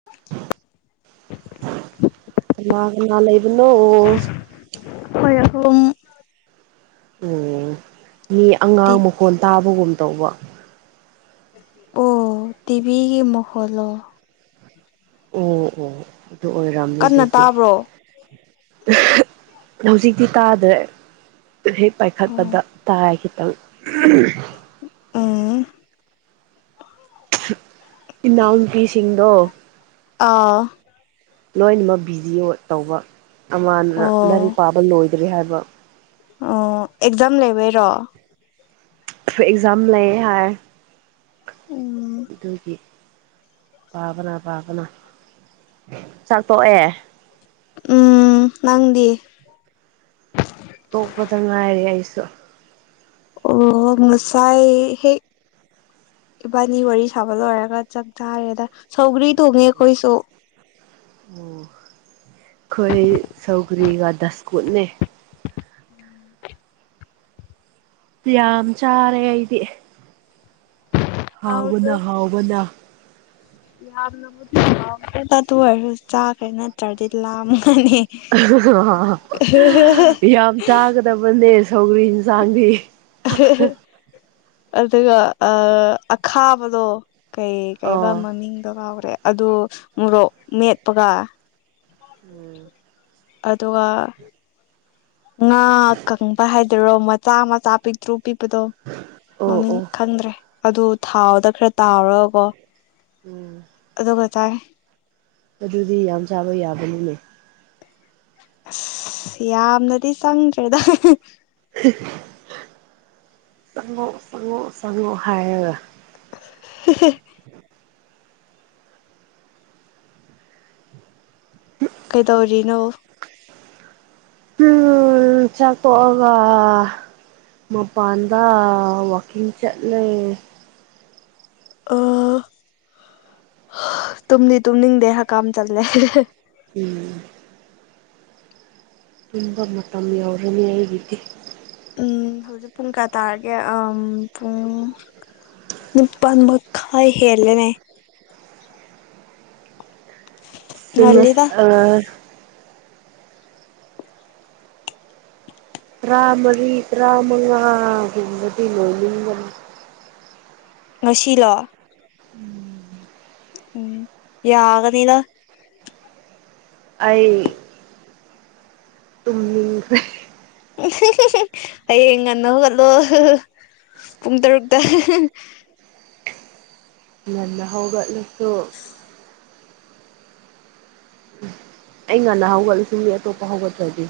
[unintelligible] ꯀꯅꯥ ꯀꯅꯥ ꯂꯩꯕꯅꯣ? ꯑꯈꯣꯏ ꯑꯍꯨꯝ ꯎꯝ ꯃꯤ ꯑꯉꯥꯡ ꯃꯈꯣꯟ ꯇꯥꯕꯒꯨꯝ ꯇꯧꯕ꯫ ꯑꯣ ꯇꯤꯚꯤꯒꯤ ꯃꯈꯣꯜꯂꯣ? ꯑꯣ ꯑꯣ ꯑꯗꯨ ꯑꯣꯏꯔꯝꯅꯤ ꯀꯟꯅ ꯑꯗꯨꯗꯤ꯫ ꯇꯥꯕ꯭ꯔꯣ ꯍꯧꯖꯤꯛꯇꯤ ꯇꯥꯗ꯭ꯔꯦ ꯍꯦꯛ ꯄꯥꯏꯈꯠꯄꯗ ꯑꯣ ꯇꯥꯏ ꯈꯤꯇꯪ꯫ ꯎꯝ ꯏꯅꯥꯎꯅꯨꯄꯤꯁꯤꯡꯗꯣ ꯑꯥꯎ ꯂꯣꯏꯅꯃꯛ ꯕꯤꯖꯤꯑ‌ꯣ ꯇꯧꯕ ꯑꯃꯅ ꯑꯣ ꯂꯥꯏꯔꯤꯛ ꯄꯥꯕ ꯂꯣꯏꯗ꯭ꯔꯤ ꯍꯥꯏꯕ꯫ ꯑꯣ ꯑꯦꯛꯖꯥꯝ ꯂꯩꯕꯩꯔꯣ ꯈ꯭ꯔ ꯑꯦꯛꯖꯥꯝ ꯂꯩ ꯍꯥꯏ ꯎꯝ ꯑꯗꯨꯒꯤ ꯄꯥꯕꯅ ꯄꯥꯕꯅ ꯆꯥꯛ ꯇꯣꯛꯑꯦ ꯎꯝ ꯅꯪꯗꯤ ꯇꯣꯛꯄꯗ ꯉꯥꯏꯔꯤ ꯑꯩꯁꯨ ꯑꯣ ꯉꯁꯥꯏ ꯍꯦꯛ ꯏꯕꯥꯅꯤ ꯋꯥꯔꯤ ꯁꯥꯕ ꯂꯣꯏꯔꯒ ꯆꯥꯛ ꯆꯥꯔꯦꯗ ꯁꯧꯒ꯭ꯔꯤ ꯊꯣꯡꯉꯦ ꯑꯈꯣꯏꯁꯨ ꯑꯣ ꯈ‌ꯣꯏ ꯁꯧꯒ꯭ꯔꯤꯒ ꯗꯁꯀꯨꯠꯅꯦ ꯌꯥꯝ ꯆꯥꯔꯦ ꯑꯩꯗꯤ ꯍꯥꯎꯕꯅ ꯍꯥꯎꯕꯅ ꯌꯥꯝꯅꯕꯨꯗꯤ ꯍꯥꯎꯈ꯭ꯔꯦꯗ ꯑꯗꯨ [unintelligible] ꯆꯥꯈ꯭ꯔ‌ꯦ ꯅꯠ ꯇ‍꯭ꯔꯗꯤ ꯂꯥꯝꯒꯅꯤ ꯇꯕꯅꯦ ꯁꯧꯒ꯭ꯔꯤꯖꯨ ꯆꯥꯟꯕꯤ ꯑꯗꯨꯒ ꯑꯥ ꯑꯈꯥꯕꯗꯣ ꯀꯩ ꯀꯩꯕ ꯑꯣ ꯃꯃꯤꯡꯗ‌ꯣ ꯀꯥꯎꯒ꯭ꯔꯦ ꯑꯗꯨ ꯃꯣꯔꯣꯛ ꯃꯦꯠꯄꯒ ꯎꯝ ꯑꯗꯨꯒ ꯉꯥ ꯀꯪꯕ ꯍꯥꯏꯗ‌ꯣꯏꯔꯣ ꯃꯆꯥ ꯃꯆꯥ ꯄꯤꯛ ꯇ꯭ꯔꯨ ꯄꯤꯛꯄꯗꯣ ꯑꯣ ꯃꯃꯤꯡ ꯑꯣ ꯈꯪꯗ꯭ꯔꯦ ꯑꯗꯨ ꯊꯥꯎꯗ ꯈꯔ ꯇꯥꯎꯔꯒꯀꯣ ꯎꯝ ꯑꯗꯨꯒ ꯆꯥꯏ ꯑꯗꯨꯗꯤ ꯌꯥꯝ ꯆꯥꯕ ꯌꯥꯕꯅꯤꯅꯦ ꯑꯁ ꯌꯥꯝꯅꯗꯤ ꯆꯪꯗ꯭ꯔꯦꯗ ꯆꯪꯉꯣ ꯆꯪꯉꯣ ꯆꯪꯉꯣ ꯍꯥꯏꯔꯒ [unintelligible] [unintelligible] [unintelligible] ꯀꯩꯗꯧꯔꯤꯅꯣ ꯍꯨꯝ ꯆꯥꯛ ꯇ‌ꯣꯛꯑꯒ ꯃꯥꯄꯥꯟꯗ ꯋꯥꯀꯤꯡ ꯆꯠꯂ‌ꯦ ꯑꯥ ꯇꯨꯝꯗꯤ ꯇꯨꯝꯅꯤꯡꯗꯦ ꯍꯀꯥꯝ ꯆꯜꯂꯦ ꯎꯝ ꯇꯨꯝꯕ ꯃꯇꯝ ꯌꯧꯔꯅꯤ ꯑꯩꯒꯤꯗꯤ ꯎꯝ ꯍꯧꯖꯤꯛ ꯄꯨꯡ ꯀꯌꯥ ꯇꯥꯔꯒꯦ ꯑꯝ ꯄꯨꯡ ꯅꯤꯄꯥꯟ ꯃꯈꯥꯏ ꯍꯦꯜꯂꯦꯅꯦ ꯐꯦꯃꯁ ꯉꯜꯂꯤꯗ ꯑ ꯇ꯭ꯔꯥꯃꯔꯤ ꯇ꯭ꯔꯥꯃꯉꯥ ꯒꯨꯝꯕꯗꯤ ꯂꯣꯏꯅꯤꯡꯕꯅꯤ ꯉꯁꯤꯂꯣ ꯎꯝ ꯎꯝ ꯌꯥꯒꯅꯤꯗ ꯑꯩ ꯇꯨꯝꯅꯤꯡꯈ꯭ꯔꯦ ꯍꯌꯦꯡ ꯉꯟꯅ ꯍꯧꯒꯠꯂꯣ ꯄꯨꯡ ꯇꯔꯨꯛꯇ ꯉꯟꯅ ꯍꯧꯒꯠꯂꯁꯨ ꯑꯩ ꯉꯟꯅ ꯍꯧꯒꯠꯂꯁꯨ ꯃꯤ ꯑꯇꯣꯞꯄ ꯍꯧꯒꯠꯇ꯭ꯔꯗꯤ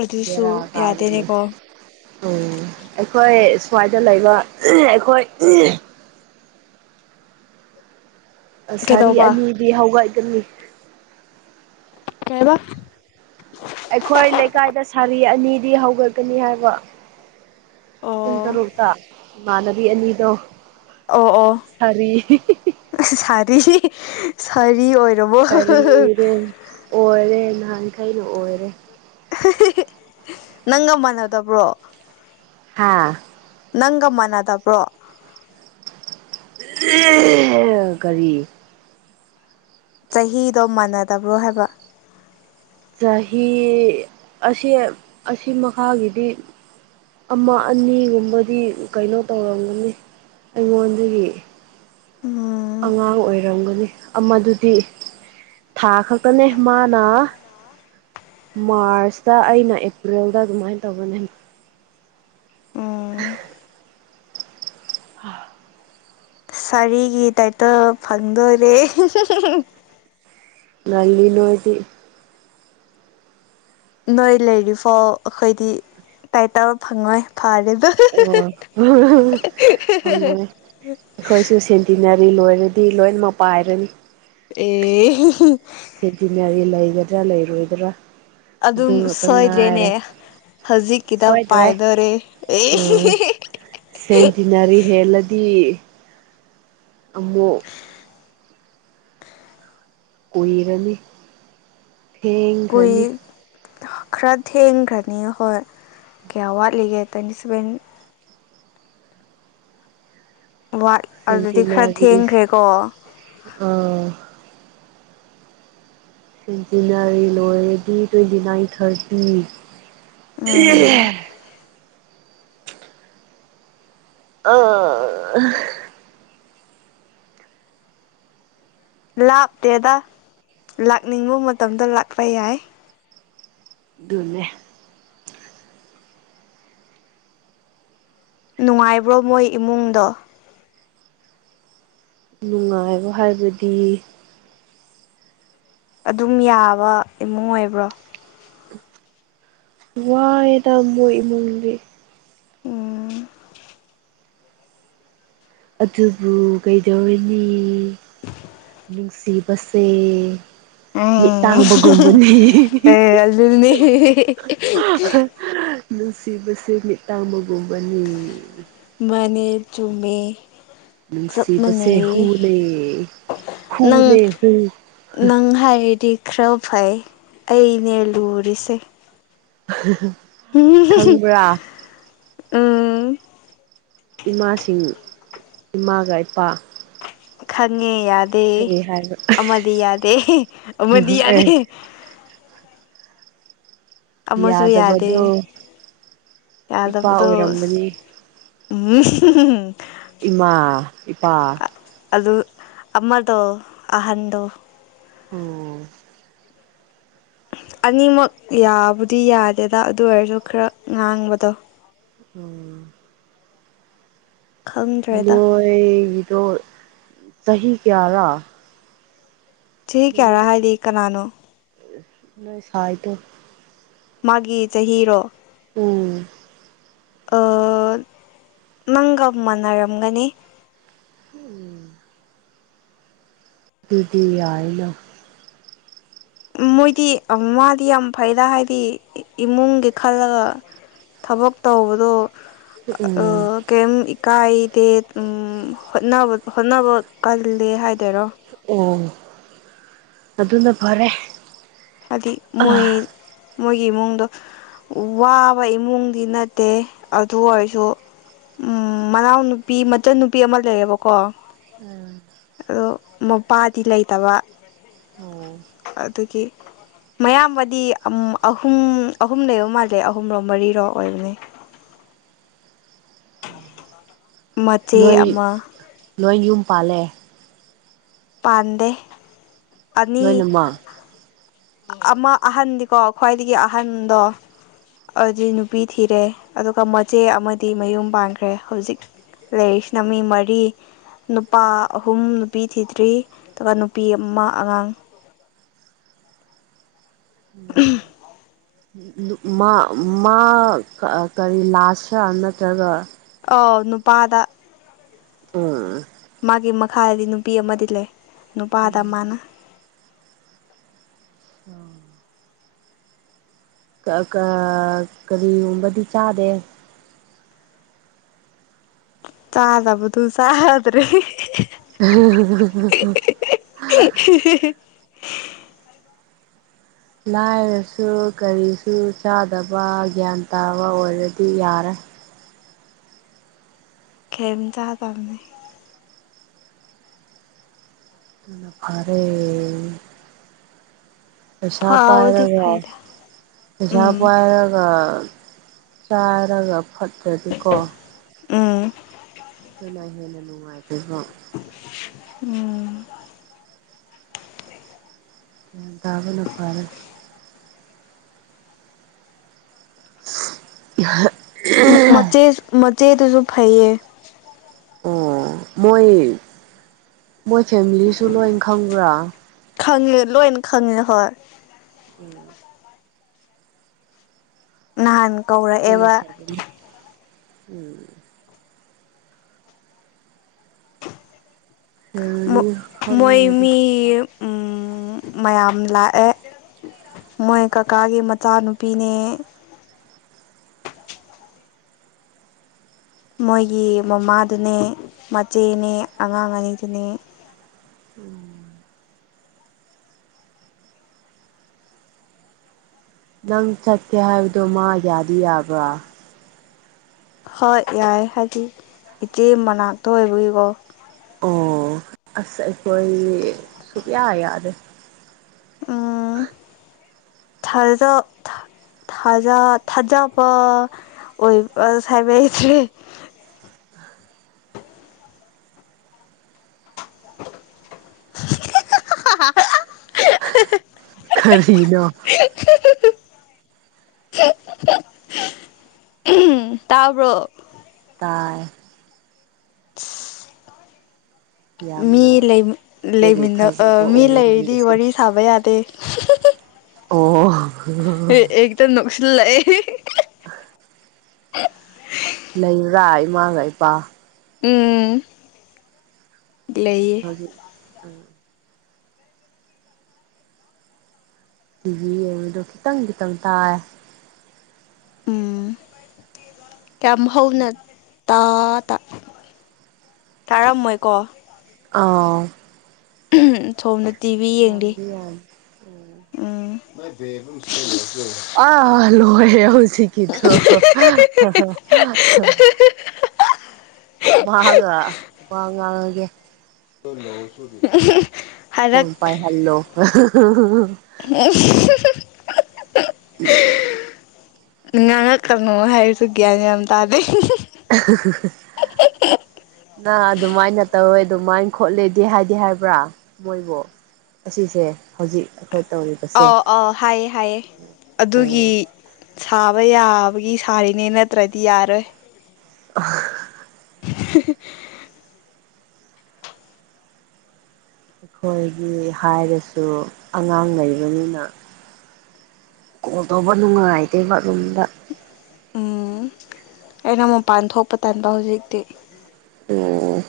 ꯑꯗꯨꯁꯨ ꯌꯥꯗꯦꯅꯦꯀꯣ ꯑ ꯑꯩꯈꯣꯏ ꯁ꯭ꯋꯥꯏꯗ ꯂꯩꯕ ꯑꯩꯈꯣꯏ ꯑꯁꯥꯔꯤ ꯀꯩꯗꯧꯕ ꯑꯅꯤꯗꯤ ꯍꯧꯒꯠꯀꯅꯤ ꯀꯩ ꯍꯥꯏꯕ ꯑꯩꯈꯣꯏ ꯂꯩꯀꯥꯏꯗ ꯁꯥꯔꯤ ꯑꯅꯤꯗꯤ ꯍꯧꯒꯠꯀꯅꯤ ꯍꯥꯏꯕ ꯄꯨꯡ ꯑꯣ ꯇꯔꯨꯛꯇ ꯏꯃꯥꯟꯅꯕꯤ ꯑꯅꯤꯗꯣ ꯑꯣ ꯑꯣ ꯁꯥꯔꯤ [unintelligible] ꯁꯥꯔꯤ ꯁꯥꯔꯤ ꯑꯣꯏꯔꯕꯣ ꯁꯥꯔꯤꯔꯦ ꯑꯣꯏꯔꯦ ꯅꯍꯥꯟꯈꯩꯅ ꯑꯣꯏꯔꯦ ꯅꯪꯒ ꯃꯥꯟꯅꯗꯕ꯭ꯔꯣ ꯍꯥꯥ ꯅꯪꯒ ꯃꯥꯟꯅꯗꯕ꯭ꯔꯣ ꯀꯔꯤ ꯆꯍꯤꯗꯣ ꯃꯥꯟꯅꯗꯕ꯭ꯔꯣ ꯍꯥꯏꯕ ꯆꯍꯤ ꯑꯁ‌ꯦꯞ ꯑꯁꯤ ꯃꯈꯥꯒꯤꯗꯤ ꯑꯃ ꯑꯅꯤꯒꯨꯝꯕꯗꯤ ꯀꯩꯅꯣ ꯇꯧꯔꯝꯒꯅꯤ ꯑꯩꯉꯣꯟꯗꯒꯤ ꯎꯝ ꯑꯉꯥꯡ ꯑꯣꯏꯔꯝꯒꯅꯤ ꯑꯃꯗꯨꯗꯤ ꯊꯥ ꯈꯛꯇꯅꯦ ꯃꯥꯅ ꯃꯥꯔꯁꯇ ꯑꯩꯅ ꯑꯦꯄ꯭ꯔꯤꯜꯗ ꯑꯗꯨꯃꯥꯏꯟ ꯇꯧꯕꯅꯦ ꯎꯝ [unintelligible] ꯍꯥ ꯁꯥꯔꯤꯒꯤ ꯇꯥꯏꯇꯜ ꯐꯪꯗꯣꯏꯔꯦ ꯉꯜꯂꯤ ꯅꯣꯏꯗꯤ ꯅꯣꯏ ꯂꯩꯔꯤꯐꯥꯎ ꯑꯩꯈꯣꯏꯗꯤ ꯇꯥꯏꯇꯜ ꯐꯪꯉꯣꯏ ꯐꯔꯦꯗ ꯑ‌ꯣ ꯐꯪꯉꯣꯏ ꯑꯩꯈꯣꯏꯁꯨ ꯁꯦꯟꯇꯤꯅꯔꯤ ꯂꯣꯏꯔꯗꯤ ꯂꯣꯏꯅꯃꯛ ꯄꯥꯏꯔꯅꯤ ꯑꯦ ꯁ‌ꯦꯟꯇꯤꯅꯔꯤ ꯂꯩꯒꯗ꯭ꯔꯥ ꯂꯩꯔꯣꯏꯗ꯭ꯔꯥ ꯑꯗꯨ ꯑꯗꯨꯝ ꯉꯥꯛꯇ ꯁꯣꯏꯗ꯭ꯔꯦꯅꯦ ꯉꯥꯏꯔꯦ ꯍꯧꯖꯤꯛꯀꯤꯗ ꯁꯣꯏꯗ꯭ꯔꯦ ꯄꯥꯏꯗꯣꯔꯦ ꯑ ꯑꯦ ꯁꯦꯟꯇꯤꯅꯔꯤ ꯍꯦꯜꯂ ꯇꯤ ꯑꯃꯨꯛ ꯀꯨꯏꯔꯅꯤ ꯀꯨꯏ ꯊꯦꯡꯈ꯭ꯔꯅꯤ ꯈꯔ ꯊꯦꯡꯈ꯭ꯔꯅꯤ ꯍꯣꯏ ꯀꯌꯥ ꯋꯥꯠꯂꯤꯒꯦ ꯇ꯭ꯋꯦꯟꯇꯤ ꯁꯚꯦꯟ ꯋꯥꯠ ꯑꯗꯨꯗꯤ ꯈꯔ ꯊꯦꯡꯈ꯭ꯔꯦꯀꯣ ꯎꯝ ꯁ‌ꯦꯟꯇꯤꯅꯔꯤ ꯂꯣꯏꯔꯗꯤ ꯇ꯭ꯋꯦꯟꯇꯤ ꯅꯥꯏꯟ ꯊꯥꯔꯇꯤ ꯎꯝ ꯑ ꯂꯥꯞꯇꯦꯗ ꯂꯥꯛꯅꯤꯡꯕ ꯃꯇꯝꯗ ꯂꯥꯛꯄ ꯌꯥꯏ ꯗꯨꯅꯦ ꯅꯨꯡꯉꯥꯏꯕ꯭ꯔꯣ ꯃꯣꯏ ꯏꯃꯨꯡꯗꯣ ꯅꯨꯡꯉꯥꯏꯕ ꯍꯥꯏꯕꯗꯤ ꯑꯗꯨꯝ ꯌꯥꯕ ꯏꯃꯨꯡ ꯑꯣꯏꯕ꯭ꯔꯣ ꯋꯥꯏꯗ ꯃꯣꯏ ꯏꯃꯨꯡꯗꯤ ꯎꯝ ꯑꯗꯨꯕꯨ ꯀꯩꯗꯧꯔꯅꯤ ꯅꯨꯡꯁꯤꯕꯁꯦ ꯃꯤꯠꯇꯥꯡꯕꯒꯨꯝꯕꯅꯤ ꯑꯦ ꯑꯗꯨꯅꯦ ꯅꯨꯡꯁꯤꯕꯁꯦ ꯃꯤꯠꯇꯥꯡꯕꯒꯨꯝꯕꯅꯤ ꯃꯥꯅꯦ ꯆꯨꯝꯃꯦ ꯆꯞ ꯅꯨꯡꯁꯤꯕꯁꯦ ꯃꯥꯟꯅꯩꯌꯦ ꯍꯨꯅꯦ ꯅꯪ ꯍꯨꯅꯦ ꯍꯨ꯫ ꯅꯪ ꯍꯥꯏꯔꯗꯤ ꯈꯔ ꯐꯩ ꯑꯩꯅꯦ ꯂꯨꯔꯤꯁꯦ꯫ [unintelligible] [unintelligible] ꯈꯪꯕ꯭ꯔꯥ ꯎꯝ ꯏꯃꯥꯁꯤꯡ ꯏꯃꯥꯒ ꯏꯄꯥ ꯈꯪꯉꯦ ꯌꯥꯗꯦ ꯀꯔꯤ ꯍꯥꯏꯕ ꯑꯃꯗꯤ ꯌꯥꯗꯦ ꯑꯃꯗꯤ ꯑꯦ ꯌꯥꯗꯦ ꯑꯃꯁꯨ ꯌꯥꯗꯦ ꯌꯥꯗꯕꯗꯣ ꯏꯄꯥ ꯌꯥꯗꯕꯗꯣ ꯑꯁ ꯑꯣꯏꯔꯝꯒꯅꯤ ꯎꯝ [unintelligible] ꯏꯃꯥ ꯏꯄꯥ ꯑꯗꯨ ꯑꯃꯗꯣ ꯑꯍꯟꯗꯣ ꯑꯣ ꯑꯅꯤꯃꯛ ꯌꯥꯕꯨꯗꯤ ꯌꯥꯗꯦꯗ ꯑꯗꯨ ꯑꯣꯏꯔꯁꯨ ꯈꯔ ꯉꯥꯡꯕꯗꯣ꯫ ꯎꯝ ꯈꯪꯗ꯭ꯔꯦꯗ ꯅꯣꯏꯒꯤꯗꯣ ꯆꯍꯤ ꯀꯌꯥꯔꯥ ꯆꯍꯤ ꯀꯌꯥꯔꯥ ꯅꯣꯏ ꯍꯥꯏꯗꯤ ꯀꯅꯥꯅꯣ ꯅꯣꯏ ꯁꯥꯏꯗꯣ ꯃꯥꯒꯤ ꯆꯍꯤꯔꯣ ꯎꯝ ꯑ ꯅꯪꯒ ꯃꯥꯟꯅꯔꯝꯒꯅꯤ꯫ ꯎꯝ ꯑꯗꯨꯗꯤ ꯌꯥꯏꯅ ꯃꯣꯏꯗꯤ ꯑ ꯃꯥꯗꯤ ꯌꯥꯝ ꯐꯩꯗ ꯍꯥꯏꯗꯤ ꯏꯃꯨꯡꯒꯤ ꯈꯜꯂꯒ ꯊꯕꯛ ꯇꯧꯕꯗꯣ꯫ ꯍꯨꯛꯎꯝ ꯀꯩꯝ ꯏꯀꯥꯏꯗꯦ ꯎꯝ ꯍꯣꯠꯅꯕ ꯍꯣꯠꯅꯕ ꯀꯜꯂꯦ ꯍꯥꯏꯗꯣꯏꯔꯣ ꯑꯣ ꯑꯗꯨꯅ ꯐꯔꯦ꯫ ꯍꯥꯏꯗꯤ ꯃꯣꯏ ꯎꯝ ꯃꯣꯏꯒꯤ ꯏꯃꯨꯡꯗꯣ ꯋꯥꯕ ꯏꯃꯨꯡꯗꯤ ꯅꯠꯇꯦ ꯑꯗꯨ ꯑꯣꯏꯔꯁꯨ ꯎꯝ ꯃꯅꯥꯎ ꯅꯨꯨꯄꯤ ꯃꯆꯟ ꯅꯨꯄꯤ ꯑꯃ ꯂꯩꯌꯦꯕꯀꯣ꯫ ꯎꯝ ꯑꯗꯣ ꯃꯄꯥꯗꯤ ꯂꯩꯇꯕ ꯑꯣ ꯑꯗꯨꯒꯤ ꯃꯌꯥꯝꯕꯗꯤ ꯑꯝ ꯑꯍꯨꯝ ꯑꯍꯨꯝ ꯂꯩꯕ ꯃꯥꯜꯂꯦ ꯑꯍꯨꯝꯔꯣ ꯃꯔꯤꯔꯣ ꯑꯣꯏꯕꯅꯦ꯫ ꯃꯆꯦ ꯂꯣꯏꯔꯤꯡ ꯑꯃ ꯂꯣꯏ ꯌꯨꯝ ꯄꯥꯜꯂꯦ꯫ ꯄꯥꯟꯗꯦ ꯑꯅꯤ ꯂꯣꯏꯅꯃꯛ ꯑꯃ ꯑꯍꯟꯗꯤꯀꯣ ꯈ꯭ꯋꯥꯏꯗꯒꯤ ꯑꯍꯟꯗꯣ ꯑꯧꯖꯤꯛ ꯅꯨꯄꯤ ꯊꯤꯔꯦ ꯑꯗꯨꯒ ꯃꯆꯦ ꯑꯃꯗꯤ ꯃꯌꯨꯝ ꯄꯥꯟꯈ꯭ꯔꯦ ꯍꯧꯖꯤꯛ ꯂꯩꯔꯤꯁꯤꯅ ꯃꯤ ꯃꯔꯤ ꯅꯨꯄꯥ ꯑꯍꯨꯝ ꯅꯨꯄꯤ ꯊꯤꯗ꯭ꯔꯤ꯫ ꯇ꯭ꯔꯤ ꯑꯗꯨꯒ ꯅꯨꯄꯤ ꯑꯃ ꯑꯉꯥꯡ [unintelligible] ꯃꯥ ꯃꯥ ꯀ ꯔꯤ ꯂꯥꯁꯔ ꯅꯠꯇ꯭ꯔꯒ ꯑꯧ ꯅꯨꯄꯥꯗ [unintelligible] ꯃꯥꯒꯤ ꯃꯈꯥꯗꯗꯤ ꯅꯨꯄꯤ ꯑꯃꯗꯤ ꯂꯩ ꯅꯨꯄꯥꯗ ꯃꯥꯅ ꯎꯝ ꯀꯥ ꯀꯥ ꯀꯔꯤꯒꯨꯝꯕꯗꯤ ꯆꯥꯗꯦ ꯆꯔꯗꯕꯗꯣ ꯆꯗ꯭ꯔꯔꯤ [unintelligible] [unintelligible] ꯂꯥꯏꯔꯁꯨ ꯀꯔꯤꯁꯨ ꯆꯥꯗꯕ ꯒ꯭ꯌꯥꯟ ꯇꯥꯕ ꯑꯣꯏꯔꯗꯤ ꯌꯥꯔꯦ ꯀꯩꯝ ꯆꯗꯔꯕꯅꯦ ꯑꯗꯨꯅ ꯐꯔꯦ ꯄꯩꯁꯥ ꯐꯥꯎꯗꯤ ꯄꯥꯏꯔꯒ ꯐꯩꯗ ꯄꯩꯁꯥ ꯎꯝ ꯄꯥꯏꯔꯒ ꯆꯥꯔꯒ ꯐꯠꯇꯔꯗꯤꯀꯣ ꯎꯝ ꯁꯨꯃꯥꯏ ꯍꯟꯅ ꯅꯨꯡꯉꯥꯏ ꯇꯔꯕꯣ ꯎꯝ ꯅꯣꯡ ꯇꯥꯕꯅ ꯐꯥꯔ [unintelligible] ꯃꯆꯦ ꯃꯆꯦꯗꯨꯁꯨ ꯐꯩꯌꯦ ꯑꯣ ꯃꯣꯏ ꯃꯣꯏ ꯐꯦꯃꯤꯂꯤꯁꯨ ꯂꯣꯏ ꯈꯪꯕ꯭ꯔꯥ ꯈꯪꯉꯦ ꯂꯣꯏꯅ ꯈꯪꯉꯦ ꯍꯣꯢ ꯎꯝ ꯅꯍꯥꯟ ꯑꯗꯨꯅ ꯀꯧꯔꯛꯑꯦꯕ ꯐꯥꯒꯅꯤ ꯎꯝ ꯃꯣ ꯐꯦꯃꯤꯂꯤ ꯃꯣꯏ ꯈꯪꯕꯅꯗꯤ ꯃꯤ ꯐꯕꯅꯤ ꯃꯌꯥꯝ ꯂꯥꯛꯑꯦ ꯃꯣꯏ ꯀꯀꯥꯒꯤ ꯃꯆꯥꯅꯨꯄꯤꯅꯦ ꯃꯣꯏꯒꯤ ꯃꯃꯥꯗꯨꯅꯦ ꯃꯆꯦꯅꯦ ꯑꯉꯥꯡ ꯑꯅꯤꯗꯨꯅꯦ ꯎꯝ ꯅꯪ ꯆꯠꯀꯦ ꯍꯥꯏꯕꯗꯣ ꯃꯥ ꯌꯥꯗꯤ ꯌꯥꯕ꯭ꯔꯥ ꯍꯣꯏ ꯌꯥꯏꯦ ꯍꯥꯏꯗꯤ ꯏꯆꯦ ꯃꯅꯥꯛꯇ ꯑꯣꯏꯕꯒꯤꯀꯣ ꯑꯣ ꯑꯁ ꯑꯩꯈꯣꯏ ꯁꯛꯨꯌꯥ ꯌꯥꯗꯔꯦ ꯎꯝ ꯊꯥꯖꯤꯗꯣ ꯊꯥꯖ ꯊꯥꯖꯕ ꯑꯣꯏꯕ [unintelligible] [unintelligible] ꯈꯔꯤꯅꯣ [unintelligible] ꯑꯝ ꯇꯥꯕ꯭ꯔꯣ ꯇꯥꯏ [unintelligible] ꯃꯤ ꯌꯥꯝꯅ ꯂꯩꯃꯤ ꯕꯦꯔꯤ ꯂꯩꯃꯤꯟꯅ ꯑꯥ ꯊꯥꯖꯕ ꯃꯤ ꯑꯣꯏꯔꯦ ꯂꯩꯔꯗꯤ ꯅꯪꯒꯤꯁꯦ ꯋꯥꯔꯤ ꯁꯥꯕ ꯌꯥꯗꯦ ꯑꯣ ꯑꯦ ꯑꯦꯇ ꯅꯣꯛꯁꯤꯜ ꯂꯛꯑ [unintelligible] ꯂꯩꯔꯥ ꯏꯃꯥꯒ ꯏꯄꯥ ꯎꯝ ꯂꯩꯌꯦ [unintelligible] [unintelligible] ꯈꯤꯇꯪ ꯈꯤꯇꯪ ꯇꯥꯏꯌꯦ ꯎꯝ ꯀꯌꯥ ꯍꯥꯎꯅ ꯇꯥ ꯇꯥ ꯇꯥꯔꯝꯃꯣꯏꯀꯣ ꯑꯥꯎ ꯊꯣꯝꯅ ꯌꯥꯝꯗꯤ ꯌꯥꯝ ꯎꯝ [unintelligible] ꯑꯥ ꯂꯣꯏꯔꯦ ꯍꯧꯖꯤꯛ ꯀꯤꯊꯣ ꯃꯥꯒ ꯋꯥ ꯉꯥꯡꯉꯒꯦ [unintelligible] ꯐꯣꯟ ꯄꯥꯏ ꯍꯜꯂꯣ [unintelligible] ꯉꯥꯡꯉꯛꯀꯅꯣ ꯍꯥꯏꯔꯁꯨ ꯒ꯭ꯌꯥꯟ ꯌꯥꯝ ꯇꯥꯗꯦ [unintelligible] ꯅꯥ ꯑꯗꯨꯃꯥꯏꯅ ꯇꯧꯋꯦ ꯑꯗꯨꯃꯥꯏꯅ ꯈꯣꯠꯂꯦꯗꯤ ꯍꯥꯏꯗꯤ ꯍꯥꯏꯕ꯭ꯔꯥ ꯃꯣꯏꯕꯨ ꯑꯁꯤꯁꯦ ꯍꯧꯖꯤꯛ ꯑꯩꯈꯣꯏ ꯇꯧꯔꯤꯕꯁꯦ ꯑꯥꯎ ꯑꯥꯎ ꯍꯥꯏꯌꯦ ꯍꯥꯏꯌꯦ ꯑꯗꯨꯒꯤ ꯎꯝ ꯁꯥꯕ ꯌꯥꯕꯒꯤ ꯁꯥꯔꯤꯅꯦ ꯅꯠꯇ꯭ꯔꯗꯤ ꯌꯥꯔꯣꯏ [unintelligible] ꯑꯩꯈꯣꯏꯒꯤ ꯍꯥꯏꯔꯁꯨ ꯑꯉꯥꯡ ꯂꯩꯕꯅꯤꯅ ꯀꯣꯜ ꯇꯧꯕ ꯅꯨꯡꯉꯥꯏꯇꯦꯕ ꯔꯨꯝꯗꯥ ꯎꯝ ꯑꯩꯅ ꯃꯄꯥꯟ ꯊꯣꯛꯄ ꯇꯥꯟꯕ ꯍꯧꯖꯤꯛꯇꯤ ꯑꯣ